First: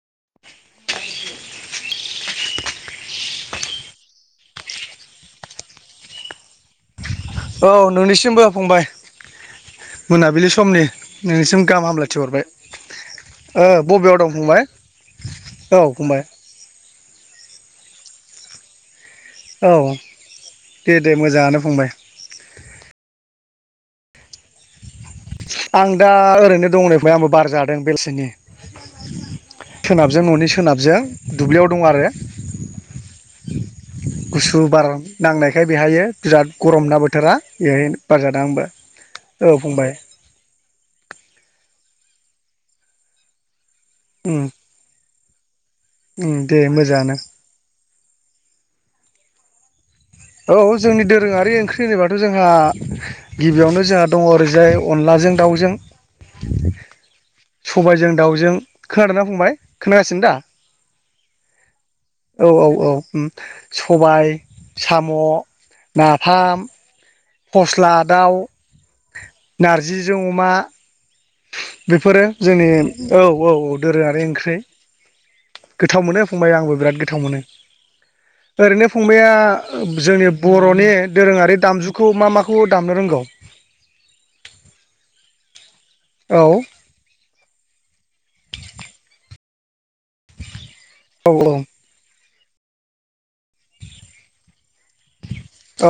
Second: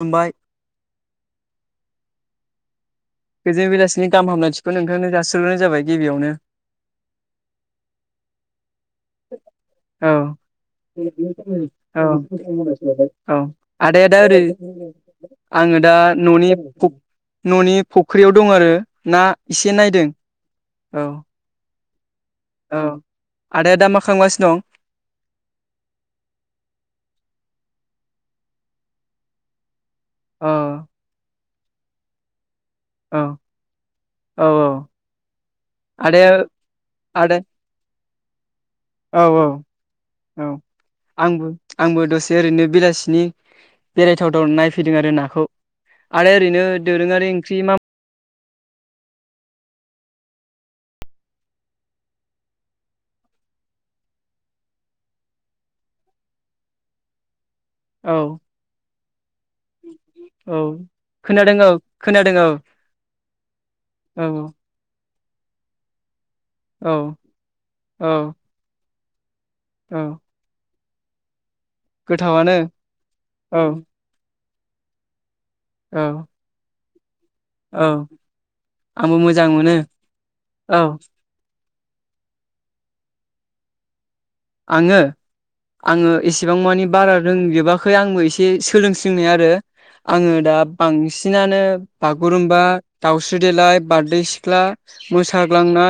[unintelligible] बाइ गोजोन बेलासिनि गाहामलायथिखो नोंथांनो जासिहरनाय जाबाय गिबियावनो। औ नोंनिसिमबो फंबाय। औ मोनाबिलि समनि नोंनिसिम गाहाम औ हामलायथि हरबाय औ ओ आदाया बबेयाव आदा दं ओरै फंबाय औ आङो दा फंबाय न'नि फुफ न'नि फुख्रियाव दं आरो ना इसे औ नायदों, दे औ। दे मोजाङानो फंबाय औ आदाया दा मा खालामगासिनो दं? आं दा ओरैनो दं नै फुय आंबो बार जादों बेलसिनि। सोनाबजों न'नि औ सोनाबजों दुब्लियाव दं आरो। अ। गुसु बार नांनायखाय बेहायो आदाया बिराद गरम ना आदा बोथोरा बेहाय बार जादों आंबो। औ औ औ। आंबो आंबो दसे ओरैनो बेलासिनि उम बेरायथावथाव नायफैदों आरो नाखौ। उम आदाया दे ओरैनो मोजाङानो दोरोङारि ओंख्रि मा औ जोंनि दोरोङारि ओंख्रि होनोबाथ' जोंहा गिबियावनो जोंहा दङ ओरैजाय अनलाजों दाउजों सबायजों औ दाउजों। खोनादोंना फंबाय, खोनागासिनो दा? औ खोनादों औ खोनादों औ औ औ उम औ सबाय साम म' नाफाम औ फस्ला औ दाउ औ नारजिजों अमा बेफोरो गोथावानो जोंनि औ औ औ दोरोङारि ओंख्रि। गोथाव मोनो औ फंबाय आंबो बिराद गोथाव गोथाव औ मोनो ओरैनो आंबो फंबाया मोजां मोनो जोंनि बर'नि औ दोरोङारि दामजु माखौ माखौ दामनो रोंगौ? आङो आङो औ एसेबां मानिे बारा रोंजोबा। आंबो एसे सोलोंसिनाय आरो आङो दा औ बांसिनानो बागुरुमबा दाउस्रि देलाय बारदै सिख्ला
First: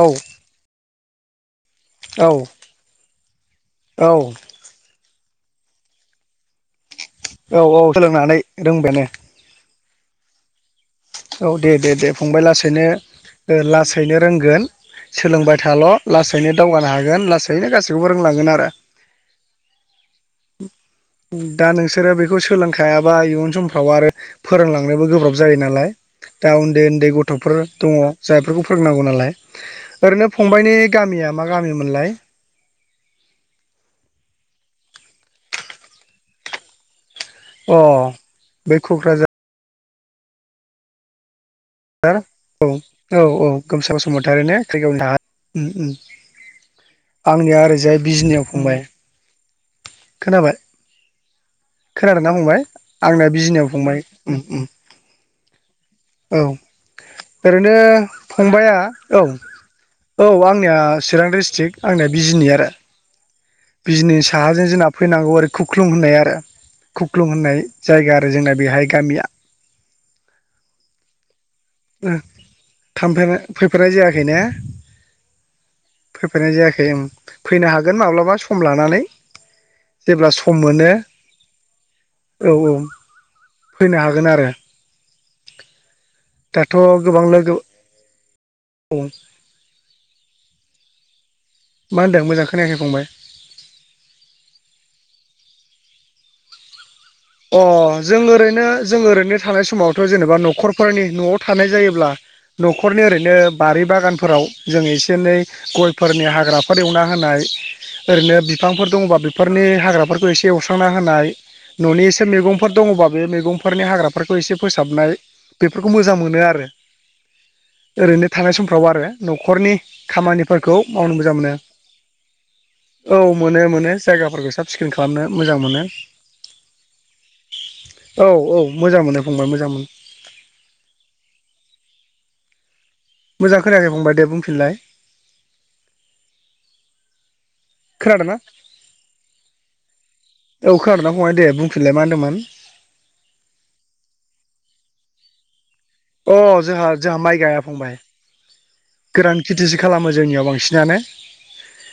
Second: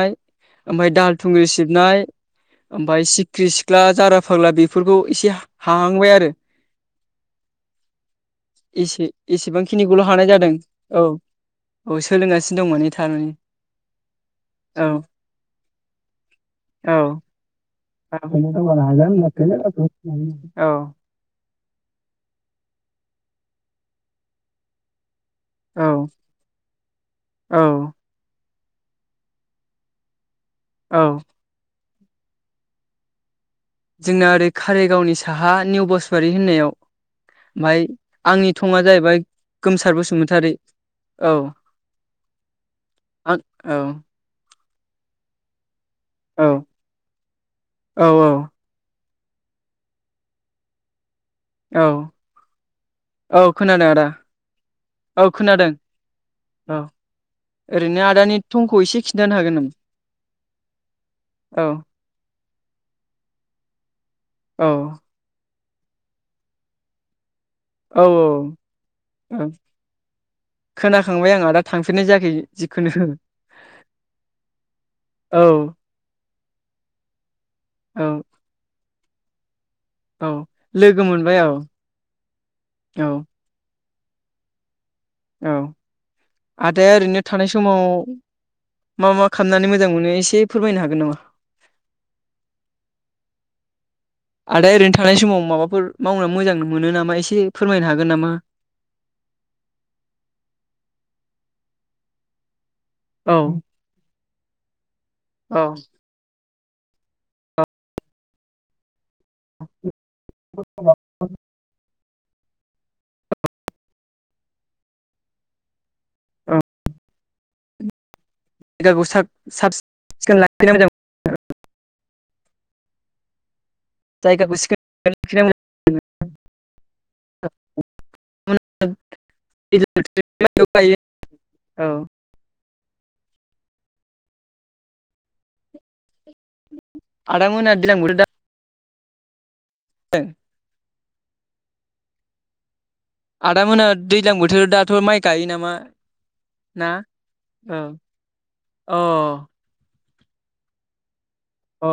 औ ओमफ्राय दाहाल थुंग्रि सिबनाय औ ओमफफ्राय सिख्रि सिख्ला, औ जारा फाग्ला बेफोरखौ इसे हांहांबाय आरो। औ औ सोलोंनानै रोंबायानो खिनिखौल' हानाय जादों। औ दे दे दे फंबाय सोलोंगासिनो दं लासैनो माने थारमाने लासैनो रोंगोन औ सोलोंबाय थाल' लासैनो दावगानो औ हागोन लासैनो गासैबो औ ओम दा नोंसोरो बेखौ सोलोंखायाबा इयुन समफ्राव आरो फोरोंलांनोबो गोब्राब जायो नालाय। औ दा उन्दै उन्दै गथ'फोर औ दङ जायफोरखौ फोरोंनांगौ नालाय, ओरैनो फंबायाइनि औ गामिया मा गामिमोनलाय? जोंना ओरै कारिगावनि साहा निउ बसरि होननायाव। अ ओमाय आंनि बे थङा जाहैबाय क'क्राझार गोमसार बसुमतारी औ। ार औ औ औ गोमसा बसुमतारि ने क्रिगायावनो थ औ आंनिया औ ओरैजाय बिजनियाव फंबाय। खोनाबाय? औ खोनादोंना बुंबाय आंना औ बिजनियाव खोनादों फंबाय। आदा औ खोनादों औ ओरैनो आदानि फंबाया थंखौ एसे औ खिन्थानो हागोन नामा? औ आंनिया चिरां औ डिस्ट्रिक्ट आंनिया बिजनि आरो बिजनि औ साहाजों जोंना फैनांगौ ओरै खुख्लुं होननाय आरो खुख्लुं होननाय। औ जायगा आरो जोंना बेहाय गामिया। औ खोनाखांबाय आं आदा थांफेरनाय ओ जायाखै जिखुनु थांफेर फैफेरानाय जायाखै ने औ फैफेरनाय जायाखै ओं फैनो हागोन औ माब्लाबा सम लानानै। औ जेब्ला सम मोनो लोगो मोनबाय औ औ औ। फैनो हागोन आरो। औ दाथ' आदाया ओरैनो गोबां थानाय लोगो समाव। मा मा खालामनानै मोजां मोनो एसे फोरमायनो हागोन नामा? मा होनदों मोजां खोनायाखै फंबाय? आदा ओरैनो थानाय समाव माबाफोर मावना मोजां मोनो नामा? एसे अ फोरमायनो हागोन जों नामा? ओरैनो जों ओरैनो थानाय समावथ' जेनेबा न'खरफोरनि न'आव थानाय जायोब्ला न'खरनि औ ओरैनो बारि बागानफोराव जोङ ओरैनो औ गयफोरनि हाग्राफोर एवना होनाय ओरैनो बिफांफोर दंबा बेफोरनि हाग्राफोरखौ एसे एवस्रांना होनाय। न'नि एसे मैगंफोर दङबा बे मैगंफोरनि हाग्राफोरखौ एसे फोसाबनाय। बेफोरखौ मोजां मोनो औ आरो। ओरैनो थानाय समफ्राव आरो जायगाखौ साब साब न'खरनि सिखोन लाखिनो खामानिफोरखौ मावनो मोजां मोनो। औ मोनो मोनो जायगाफोरखौ साब सिखोन खालामनो मोजां मोनो। औ मोजां मोनो फंबाय मोजां मोनो ायो [unintelligible] औ मोजां खोनायाखै फंबाय दे बुंफिनलाय। आद मोना [inaudible] [unintelligible] आदिांग दा खोनादोंना औ। खोनादोंना फंबाय दे बुंफिनलाय मा होनदोंमोन? आदा मोना दैज्लां बोथोराव दाथ' माइ गायो नामा? अ। ना जोंहा जोंहा माइ गाया औ फंबाय। अ गोरान खेथिसो खालामो जोंनियाव बांसिनानो अ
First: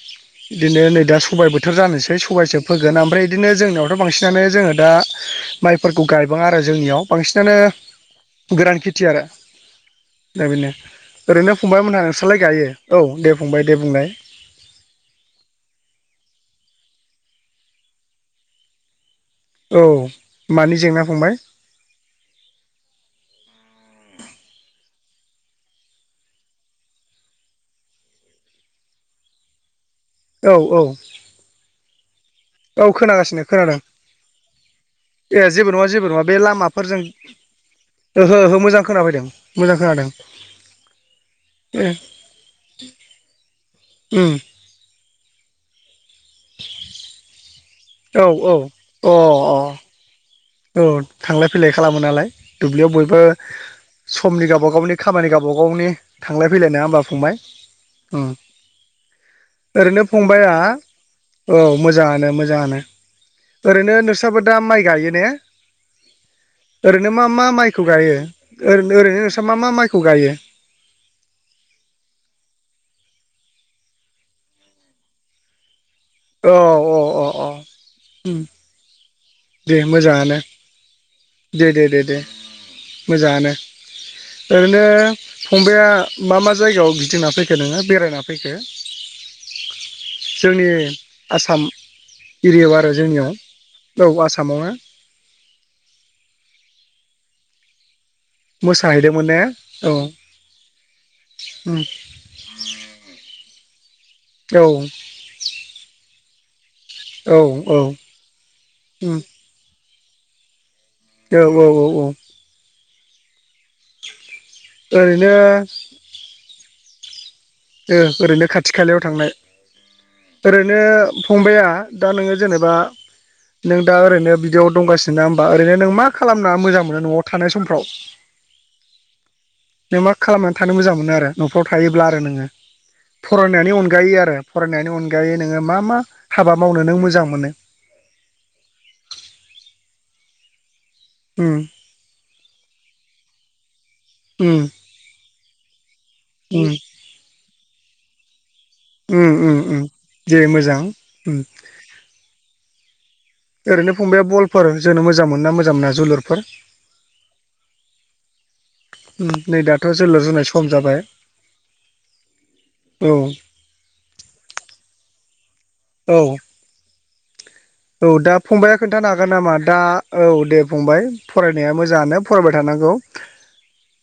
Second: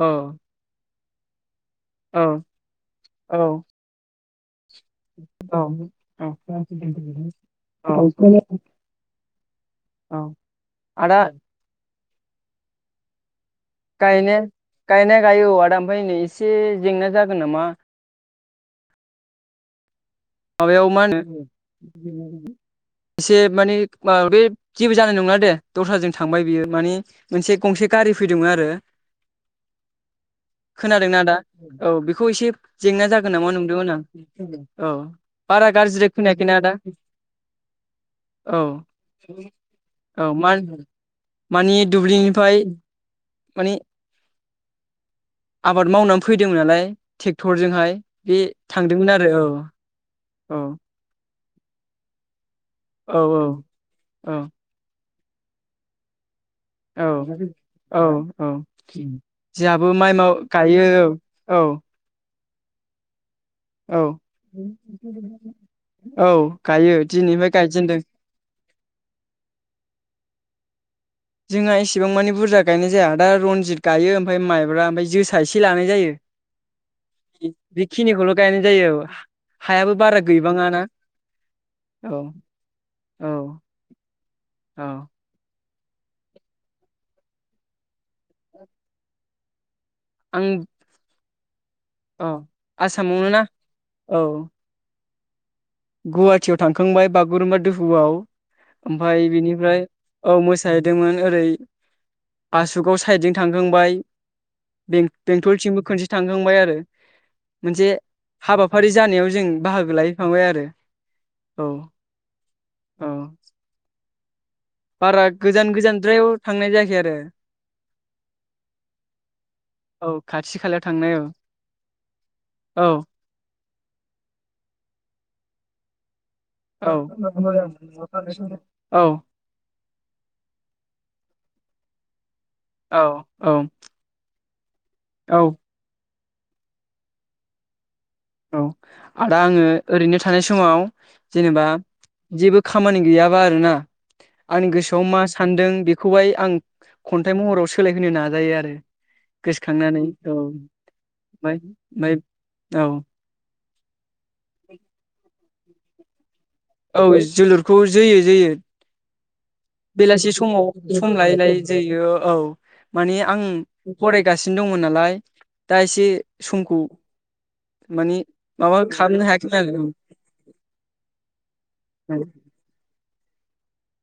औ। बिदिनो नै दा सबाय बोथोर जानोसै सबायसो फोगोन ओमफ्राय औ बिदिनो जोंनियावथ' बांसिनानो जोङो दा माइफोरखौ गायबा आरो जोंनियाव बांसिनानो गोरान खेथि आरो दा बेनो आदा ओरैनो फंबायमोनहा नोंसोरलाय गायो औ दे फंबाय दे बुंलाय गायनाय गायनाया गायो नै एसे जेंना जागोन नामा? औ। मानि माबायाव मा जेंना होनो फंबाय एसे माने मा बे जेबो जानाय नंला दे दस्राजों थांबाय बियो मानि मोनसे गंसे गारि फैदोंमोन आरो औ औ खोनादोंना आदा औ बे बेखौ एसे औ जेंना जागोन खोनागासिनो नामा खोनादों नंदोंमोन आं औ ए जेबो बारा नङा जेबो गाज्रिदाय नङा बे खोनायाखैना आदा? लामाफोरजों ओहो औ ओहो मोजां खोनाफैदों मोजां खोनादों औ मा होनदों? मानि ए दुब्लिनिफ्राय माने उम आबाद मावनानै फैदोंमोन नालाय ट्रेक्टरजोंहाय औ बे औ अ थांदोंमोन आरो औ‌ औ थांलाय फैलाय खालामो नालाय दुब्लियाव बयबो औ औ समनि गावबा गावनि खामानि गावबा गावनि थांलाय फैलाय नङा होमबा फंबाय औ उम औ औ जोंहाबो ओरैनो माइ माव फंबाया गायो औ मोजाङानो मोजां। मोजाङानो ओरैनो औ नोंस्राबो दा माइ गायो ने? औ गायो ओरैनो मा मा दिनैनिफ्राय माइखौ गायजेनदों गायो? ओरै ओरैनो नोंस्रा मा मा माइखौ गायो? जोंहा इसेबां मानि बुरजा गायनाय जाया दा रनजित गायो ओमफ्राय माइब्रा ओमफ्राय जोसा एसे लानाय औ औ अ अ जायो। बेखिनिखौल' उम गायनाय जायो औ दे हायाबो बारा मोजाङानो गैबाङाना? दे दे दे दे औ मोजाङानो ओरैनो औ फंबाया मा मा जाय जगायाव गिदिंना फैखो नोङो बेरायना फैखो? आं जोंनि आसाम औ एरियायाव आरो आसामावनो जोंनियाव ना औ बेयाव आसामावनो गुवाहाटियाव थांखांबाय बागुरुम्बा दोहौआव। मोसाहैदोंमोन ओमफ्राय ने बिनिफ्राय औ मोसाहैदोंमोन ओरै उम बासुगाव साइदजों थांखांबाय। औ बें बेंथलथिंबो खनसे थांखांबाय आरो। औ औ मोनसे हाबाफारि उम जानायाव जों बाहागो लाहैफाबाय आरो। औ औ औ औ। औ। बारा ओरैनो गोजान गोजानद्रायाव थांनाय जायाखै आरो। ओरैनो खाथि खालायाव थांनाय औ खाथि ओरैनो खालायाव थांनाय औ फंबाया दा नोङो जेनेबा औ नों दा ओरैनो बिदियाव दंगासिनो ना होनोमबा ओरैनो नों मा? खालामनो मोजां औ मोनो न'आव थानाय समफ्राव? नों मा खालामनानै थानो मोजां मोनो आरो न'खराव? थायोब्ला आरो नोङो औ औ फरायनायनि अनगायै। आरो फरायनायनि अनगायै औ नोङो मा मा? हाबा मावनो नों मोजां मोनो? औ आदा आङो ओरैनो थानाय समाव उम जेनेबा जेबो खामानि गैयाबा आरोना? उम आंनि गोसोआव मा सानदों बेखौहाय आं उम खन्थाइ महराव सोलायहोनो नाजायो आरो। उम उम उम गोसोखांनानै औ दे मोजां उम ओमफ्राय औ ओरैनो फंबाया बलफोर जोंनो मोजां मोना मोजां मोना जोलुरफोर औ जोलुरखौ जोयो जोयो उम नै दाथ' जोलुर बेलासि जोनाय समाव जाबाय सम लायै लायै जोयो औ। औ माने आं फरायगासिनो दंमोन नालाय दा एसे औ समखौ औ मानि दा फंबाया माबा खोन्थानो खालामनो हागोन नामा दा हायाखैमोन औ दे फंबाय फरायनाया मोजाङानो आरो फरायबाय थानांगौ।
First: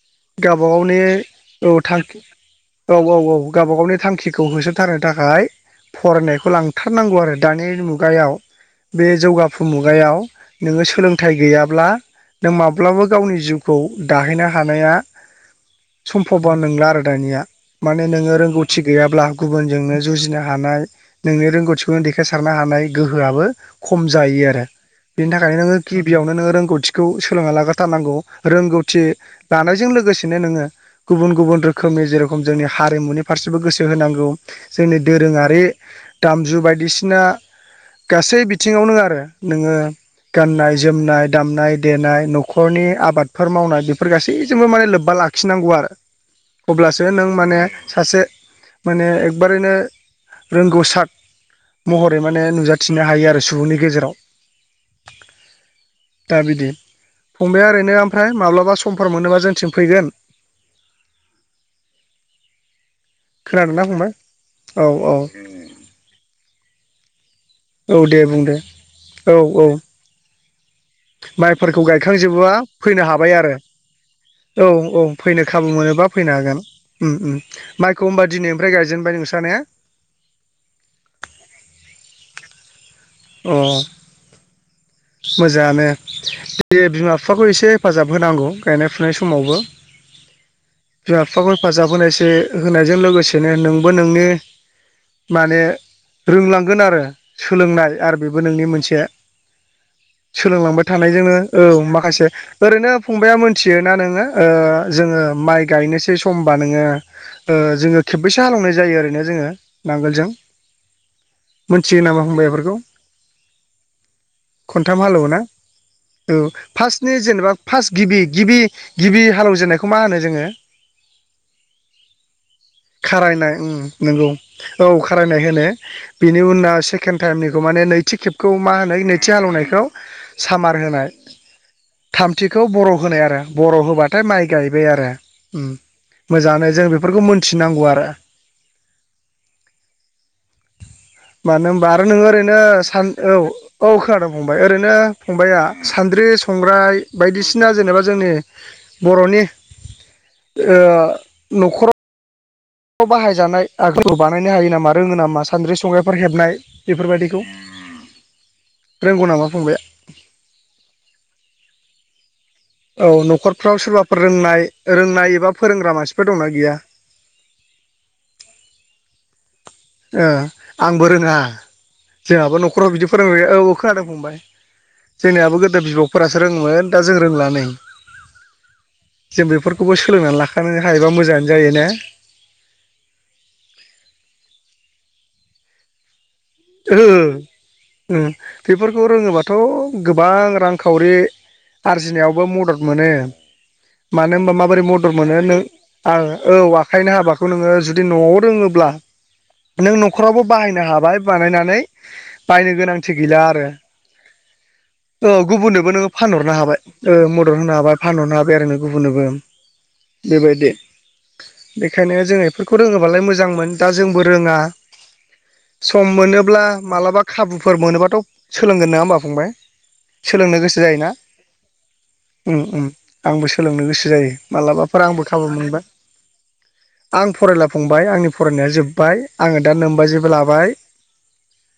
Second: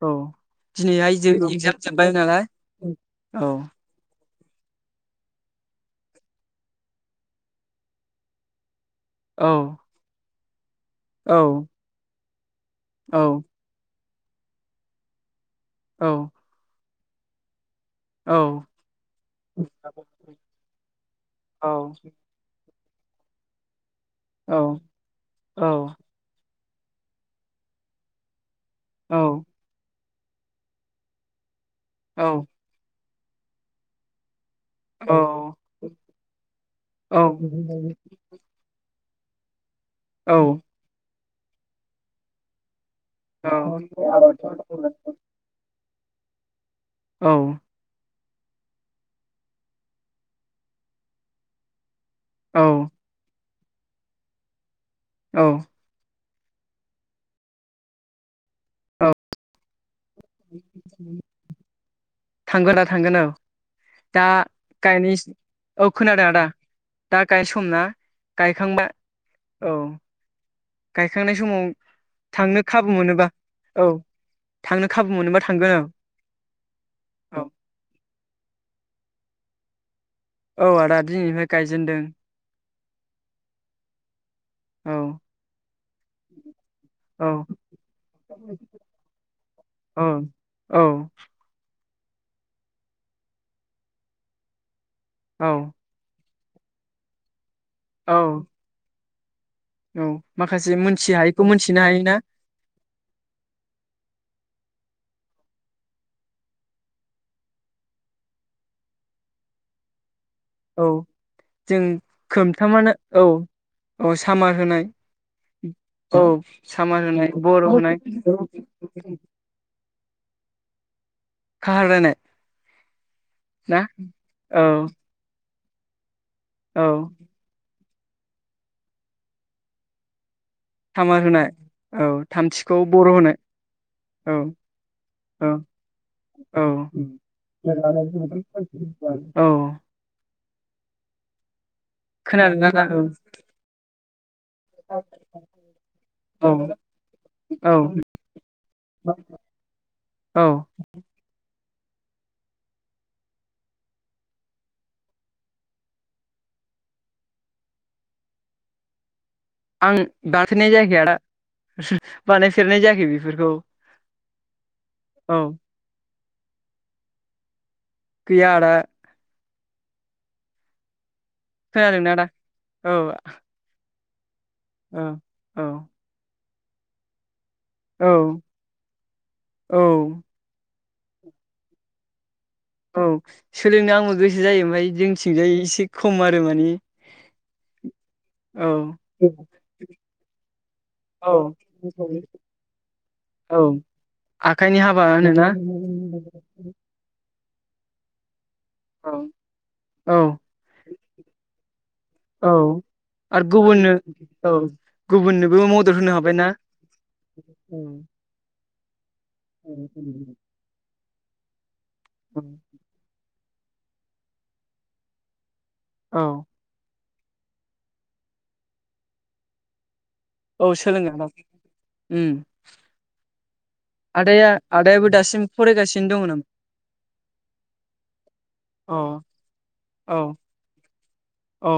औ गावबागावनि दिनैहाय जों औ एगजाम जोब्बाय थांखि नालाय औ औ औ गावब गावनि थांखि खौ होसोथारनो थाखाय फरायनायखौ लांथारनांगौ आरो दानि मुगायाव। बे औ जौगाफु मुगायाव नोङो औ सोलोंथाइ गैयाब्ला नों माब्लाबाबो औ गावनि जिउखौ दाहैनो हानाया सम्भब नंला आरो दानिया। माने औ नोङो रोंगौथि गैयाब्ला गुबुनजोंनो जुजिनो हानाय नोंनि औ रोंगौथिखौनो देखायसारनो हानाय गोहोआबो खम जायो आरो। औ बिनि थाखायनो औ नोङो गिबियावनो नोङो रोंगौ थिखौ सोलोंना लाग्रोथारनांगौ। रोंगौथि औ लानायजों लोगोसेनो नोङो गुबुन गुबुन रो खोमै जेरोखोम औ जोंनि हारिमुनि फारसेबो गोसो होनांगौ जोंनि दोरोङारि दामजु बायदिसिना गासै बिथिङावनो आरो नोङो गाननाय जोमनाय दामनाय देनाय न'खरनि आबादफोर मावनाय बेफोर गासैजोंबो माने लोब्बा लाखिनांगौ आरो। अब्लासो नों औ माने सासे माने एकबारैनो रोंगौसाद महरै माने औ नुजा हायो आरो सुबुंनि गेजेराव। औ दा बिदि, फंबाया ओरैनो ओमफ्राय माब्लाबा समफोर मोनोबा जोंनिथिं फैगोन? थांगोन आदा थांगोन औ, खोनादोंना फंबाय दा औ गायनाय, औ खोनादों आदा‌ गायनाय सम ना औ दे बुं दे गायखांबा औ। गायखांनाय समाव माइफोरखौ गायखांजोबोबा थांनो खाबु फैनो मोनोबा हाबाय आरो। औ औ थांनो औ खाबु मोनोबा फैनो थांगोन खाबु मोनोबा फैनो हागोन। उम उम औ माइखौ होमबा दिनैनिफ्राय गायजेनबाय नोंस्रा ने? औ आदा दिनैनिफ्राय गायजेनदों। अह। औ। मोजाङानो दे बिमा औ बिफाखौ एसे हेफाजाब होनांगौ गायनाय फुनाय समावबो। औ। औ बिमा बिफाखौ हेफाजाब होनायसे होनायजों लोगोसेनो नोंबो नोंनि औ माने रोंलांगोन आरो सोलोंनाय औ आरो बेबो नोंनि मोनसे औ माखासे सोलोंलांबाय मोनथि थानायजोंनो हायैखौ औ मोनथिनो हायोना माखासे ओरैनो फंबाया मोनथियोना नोङो ओ जोङो माइ गायनोसै समबा नोङो ओ जोङो खेबबैसो हालौनाय जायो ओरैनो जोङो नांगोलजों? औ जों मोनथियो नामा फंबाय बेफोरखौ खोनथामआनो औ औ सामार होनाय खनथाम हालेवो ना औ सामार फार्स्टनि होनाय जेनेबा बर' फार्स्ट होनाय गिबि गिबि गिबि हालेवजेननायखौ मा हो नो जोङो? खाहारायनाय। खारायनाय उम नंगौ औ खारायनाय होनो। बिनि उनाव औ सेकेण्ड टाइमनि माने नैथि खेबखौ मा होनो नैथि हालेवनायखौ सामार होनाय। थामथिखौ बर' होनाय आरो बर' होबाथाय औ माइ गायबाय आरो औ उम। औ मोजाङानो जों बेफोरखौ मोनथिनांगौ आरो औ मानो होनबा आरो नोङो ओरैनो खोनादोंना आदा सान औ औ खोनादों फंबाय ओरैनो फंबाया सान्द्रि औ संग्राय बायदिसिना औ जेनेबा जोंनि बर' नि औ ओ न'खराव बाहायजानाय [unintelligible] खौ बानायनो हायो नामा रोङो नामा सान्द्रि संग्राइफोर हेबनाय बेफोरबायाददिखौ? [inaudible] रोंगौ नामा? आं दाफेरनाय जायाखै आदा। बानायफेरनाय जायाखै औ बेफोरखौ न'खरफ्राव सोरबाफोर रोंनाय रोंनाय औ एबा फोरोंग्रा मानसि फोर दंना गैया। गैया आदा। ओ आंबो रोङा खोनादोंना आदा जोंहाबो न'खराव औ बिदि फोरोंबो औ औ खोनादों फंबाय औ जोंनियाबो औ गोदो बिबौफोरासो रोङोमोन दा जों रोंला नै औ जों बेफोरखौबो औ सोलोंनानै लाखानो हायोबा मोजाङानो जायो ने। औ सोलोंनो आंबो गोसो जायो ओमफाय जोंथिंजाय एसे खमानो। ओ ओ औ बेफोरखौ रोङोबाथ' गोबां रांखावरि औ आरजिनायावबो म दद मोनो। औ मानो होनबा आखाइनि माबोरै हाबा मदद मोनो होनोना नों आं औ आखायनि हाबाखौ नोङो न'आव रोङोब्ला औ नों औ नखरावबो बाहायनो हाबाय नायनानै औ बायनो गोनांथि गैला आरो गुबुननो औ ओ गुबुननोबो मदद नोङो होनो फानहर हाबायना नो हाबाय ओ मदद होनो हाबाय फानहरनो हाबाय आरो नों गुबुननोबो। औ बेबायदि बेखायनो जों बेफोरखौ रोङोबालाय मोजांमोन दा जोंबो रोङा। सम औ मोनोब्ला मालाबा खाबुफोर मोनोबाथ' सोलोंगोन नङा होनोमबा फंबाय। सोलोंनो औ गोसो सोलोङो जायोना। आदा उम ओम ओम आंबो सोलोंनो गोसो जायो आदाया मालाबाफोर आदायाबो आंबो दासिम खाबु मोनबा फरायगासिनो दङ नामा आं फरायला फंबाय आंनि फरायनाया अ जोब्बाय आङो दा नोंमबाजैबो औ लाबाय औ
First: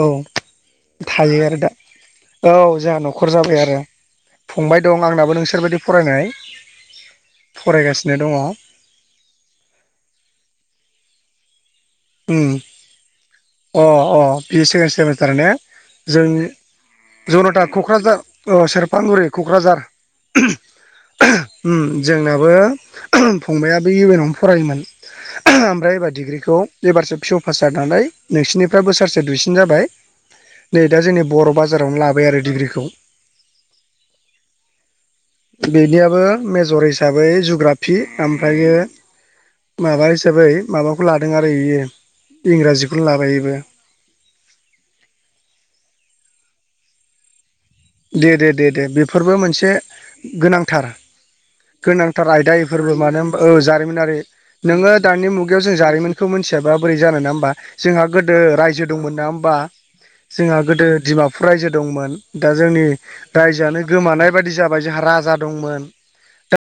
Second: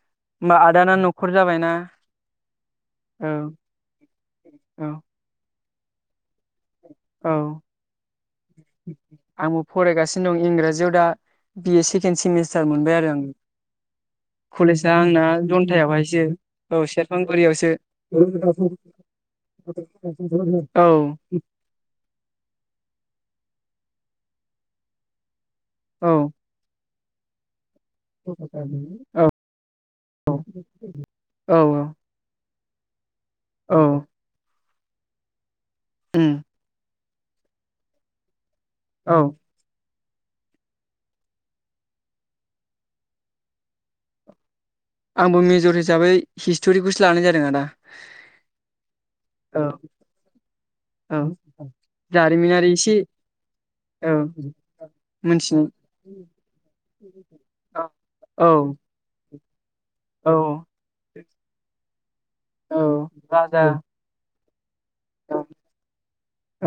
औ आदाना न'खर थायो आरो जाबायना दा औ जोंहा औ न'खर जाबाय आरो। फंबाय औ दं आंनाबो नोंसोरबायदि फरायनाय औ फरायगासिनो दङ आंबो फरायगासिनो दं इंराजियाव दा बि ए सेकेण्ड उम सेमिस्टार मोनबाय आरो आं। अ अ बि ए सेकेण्ड कलेजआ आंना सेमिस्टार ने जन्थायावहायसो जों औ जनथा सेरफांगुरियावसो क'क्राझार औ सेरफांगुरि क'क्राझार ओम जोंनाबो फंबायाबो बे इउ एन आवनो फरायोमोन ओमफ्राय एबार औ डिग्रिखौ एबारसो पिअ' पास जानानै नोंसिनिफ्राय बोसोरसे औ दुइसिन जाबाय। नै दा जोंनि बर' औ बाजारावनो लाबाय आरो डिग्रिखौ। औ बेनियाबो उम मेजर हिसाबै जुग्राफि ओमफ्रायो औ माबा हिसाबै माबाखौ लादों आरो बियो इंराजिखौनो लाबाय इबो। आंबो मेजर हिसाबै हिस्ट'रिखौसो लानाय जादों आदा। दे दे दे दे बेफोरबो औ मोनसे गोनांथार औ गोनांथार जारिमिनारि आयदाफोरबो एसे मानो होनबा औ औ जारिमिनारि नोङो दानि मोनथिनो मुगायाव जों जारिमिनखौ मोनथियाबा बोरै जानो नङा होनबा औ जोंहा गोदो रायजो दंमोन नोङा हो मबा औ जोंहा गोदो डिमापुर रायजो दंमोन दा औ जोंनि राजा रायजोआनो गोमानाय बेबायायदि जाबाय जोंहा औ राजा दंमोन। दा